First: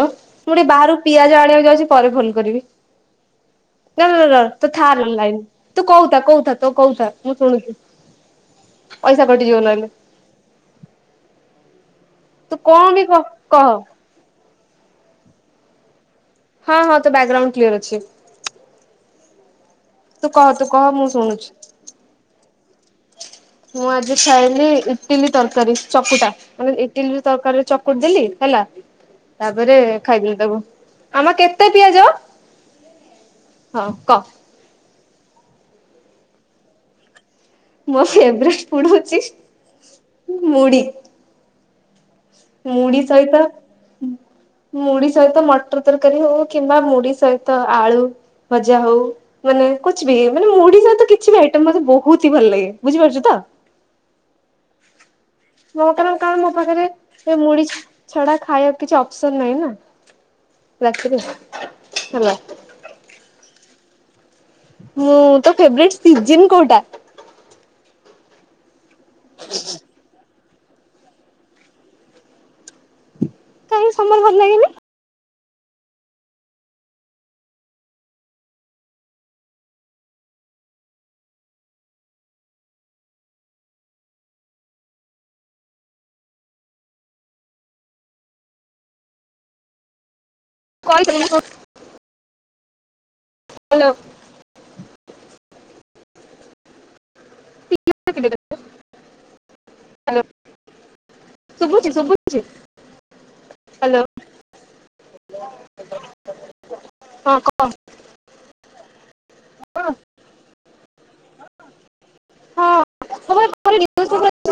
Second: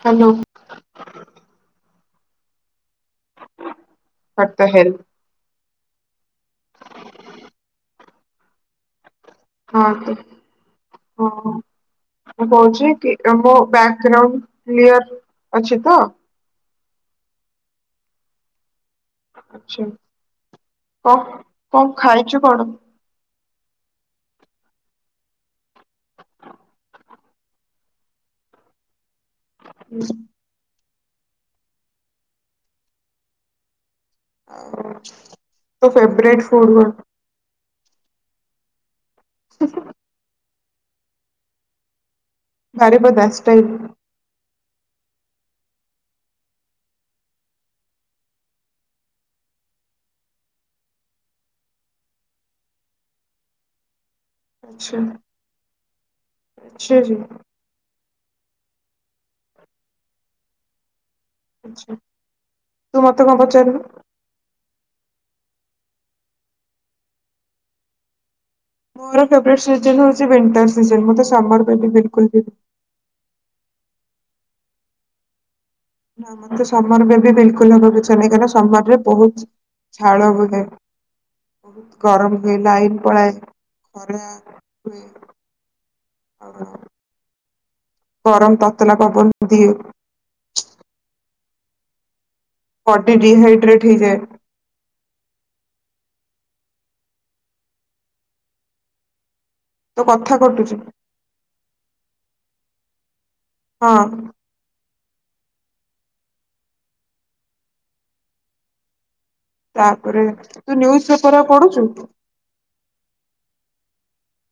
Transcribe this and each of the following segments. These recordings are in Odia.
ହ ହ୍ୟାଲୋ। ମୁଁ ଟିକେ ବାହାରୁ ପିଆଜ ଆଣିବାକୁ ଯାଉଚି ପରେ ଫୋନ୍ କରିବି। ର ର ର ର ହ୍ୱାଟ ଦ ତୁ ଥା ହେଲ୍। ଲାଇନ୍ ତୁ କହୁଥା କହୁଥା ତୋ କହୁଥା ମୁଁ ଶୁଣୁଚି। ପଇସା କଟି ଯିବ ହଁ ନହେଲେ। ତ ହଁ ମୁଁ ତୁ କଣ କହୁଛି ବି କି କହ ର ମୋ କହ। ବ୍ୟାଗ ଗ୍ରାଉଣ୍ଡ କ୍ଲିୟର ଅଛି ତ। ହଁ ହଁ ତ ବାଗ୍ରାଉଣ୍ଡ କ୍ଲିୟର ଅଛି। ଆଚ୍ଛା। ତୁ କହ ତୁ କହ ମୁଁ ଶୁଣୁଛି। କଣ ଖାଇଚୁ କଣ? ମୁଁ ଆଜି ଖାଇଲି ଇଟିଲି ତରକାରି ଚକୁଟା। ମାନେ ଇଟିଲିରେ ତରକାରିରେ ଚକଟି ଦେଲି ହେଲା। ତାପରେ ଖାଇଦେଲି ତାକୁ। ମାମା କେତେ ପିଆଜ? ହଁ କହ। ତୋ ଫେବ୍ରେଟ୍ ଫୁଡ କଣ? ମୋ ଫେବ୍ରେଟ୍ ଫୁଡ ହୋଉଚି ମୁଡି। ମୁଢି ବାରିପଦା ସହିତ ଷ୍ଟାଇଲ। ମୁଢି ସହିତ ମଟର ତରକାରୀ ହୋଉ କିମ୍ବା ମୁଢି ସହିତ ଆଳୁ ଭଜା ହୋଉ। ମାନେ କୁଛବି ମାନେ ମୁଢି ସହିତ କିଛି ବି ଆଇଟମ୍ ମତେ ବହୁତି ହି ଭଲ ଲାଗେ। ବୁଝିପାରୁଚୁ ତ? ଆଚ୍ଛା। ମୋ କାରଣ କଣ ମୋ ପାଖରେ ଆଚ୍ଛା ଜୀ ଏ ମୁଢି ଛ ଛଡା ଖାଇବାକୁ କିଛି ଅପସନ୍ ନାହିଁ ନା ରାତିରେ। ଆଚ୍ଛା ହେଲା ତୁ ମତେ କଣ ପଚାରୁନୁ। ମୁଁ ତୋ ଫେବ୍ରେଟ୍ ସିଜିନ୍ କୋଉଟା? ମୋର ଫେବ୍ରେଟ୍ ସିଜିନ୍ ହୋଉଚି ୱେଣ୍ଟର ସିଜିନ୍। ମୋତେ ସମର ବେବି ବିଲକୁଲ ବି କାଇଁ ସମର୍ ଭଲ ଲାଗେନି? ନା ମତେ ସମର ବେବି ବିଲକୁଲ ହବ କୁ ଇଛା ନାହିଁ। କାହିଁକି ନା ସମର ରେ ବହୁତ୍ ଝାଳ ବୁହେ। ଗରମ୍ ହୁଏ ଲାଇନ୍ ପଳାଏ ଖରା ହୁଏ ଗରମ୍ ତତଲା ପବନ ବ ଦିଏ। କଲ୍ କରୁନୁ। ବଡି ଡିହାଇଡ୍ରେଟ ହେଇଯାଏ। ତ [inaudible] କଥା କଟୁଛି ହାଲୋ ଶୁଭୁଚି ଶୁଭୁଚି। ହଁ। ହଁ କଅ। ହଁ। ତାପରେ ତୁ ନ୍ୟୁଜ ପେପର ଆଉ ପଢୁଚୁ? ହଁ ସବୁବେଳେ ପଢିବି।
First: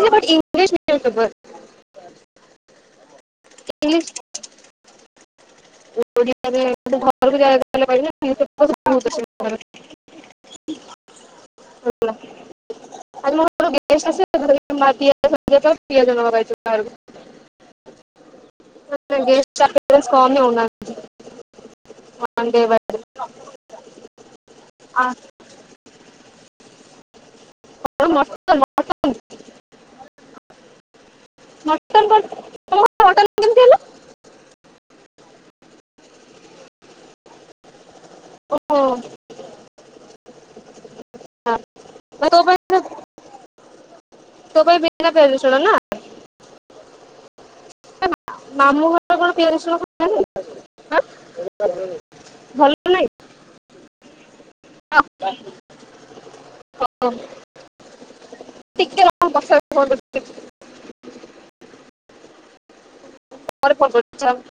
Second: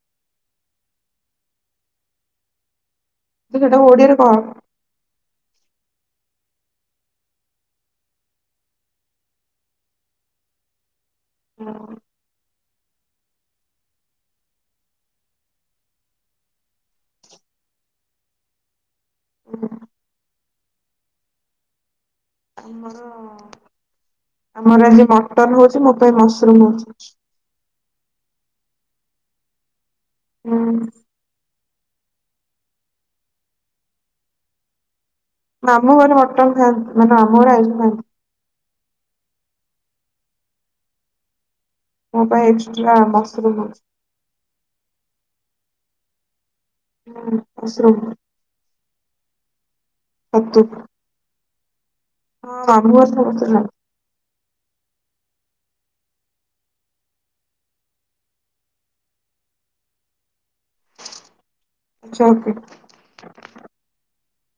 ଇଏ ବଡି ଇମ୍ପ୍ରୈ ସିଭ ହେବେ ସବୁବେଳେ। ତୁ ସେଟାକୁ ଓଡିଆରେ କହ। ଓଡିଆରେ ତୁକଲ୍ [unintelligible] ଆଉ ଗେର ଜା ଫେବ୍ଲା। ଆଜି ମୋର ପୁରା ବିଦେଶ ଅଛିଗେ [unintelligible] ଆ ମା ପିଆଜ ସରିଯାଇଥିଲା ପିଆଜ ନେବାକୁ ଆଇଚୁ ବାହାରକୁ। [inaudible] ଗପେ କାମେନା [inaudible] ଆମର ଆମର ଆ, ଆଜି ମଟନ ହୋଉଚି। ମୋ ପାଇଁ ମସୁ ରୁମ୍ ହୋଉଚି। [inaudible] ହୁଁ। ମଟନ୍ କନ? ମାମୁଁ ଘରେ ମଟନ ଖାଆନ୍ତି। ମାନେ ଆମ ଘରେ ଆାଇଁଷ ଖାଆନ୍ତି। ଓହୋ। ହ ମୋ ତୋ ପାଇଁ ଏକ୍ସଟ୍ରା ମସରୁମ ହଉଛି ତୋ ପାଇଁ ବିନା ପିଆଜ ରସୁଣ ନା। ହଁ ମସୁରୁମ୍। ମାମୁଁ ଘର କଣ ପିଆଜ ରସୁଣଖା [inaudible] [inaudible] ହଁ ମାମୁଁ ଘରେ ଭଲ ସମସ୍ତେ ଖାଆନ୍ତି ନାହିଁ [inaudible] ଟିକେ ରହ ମୁଁ ପଛରେ ଫୋନ [inaudible] [unintelligible] [inaudible]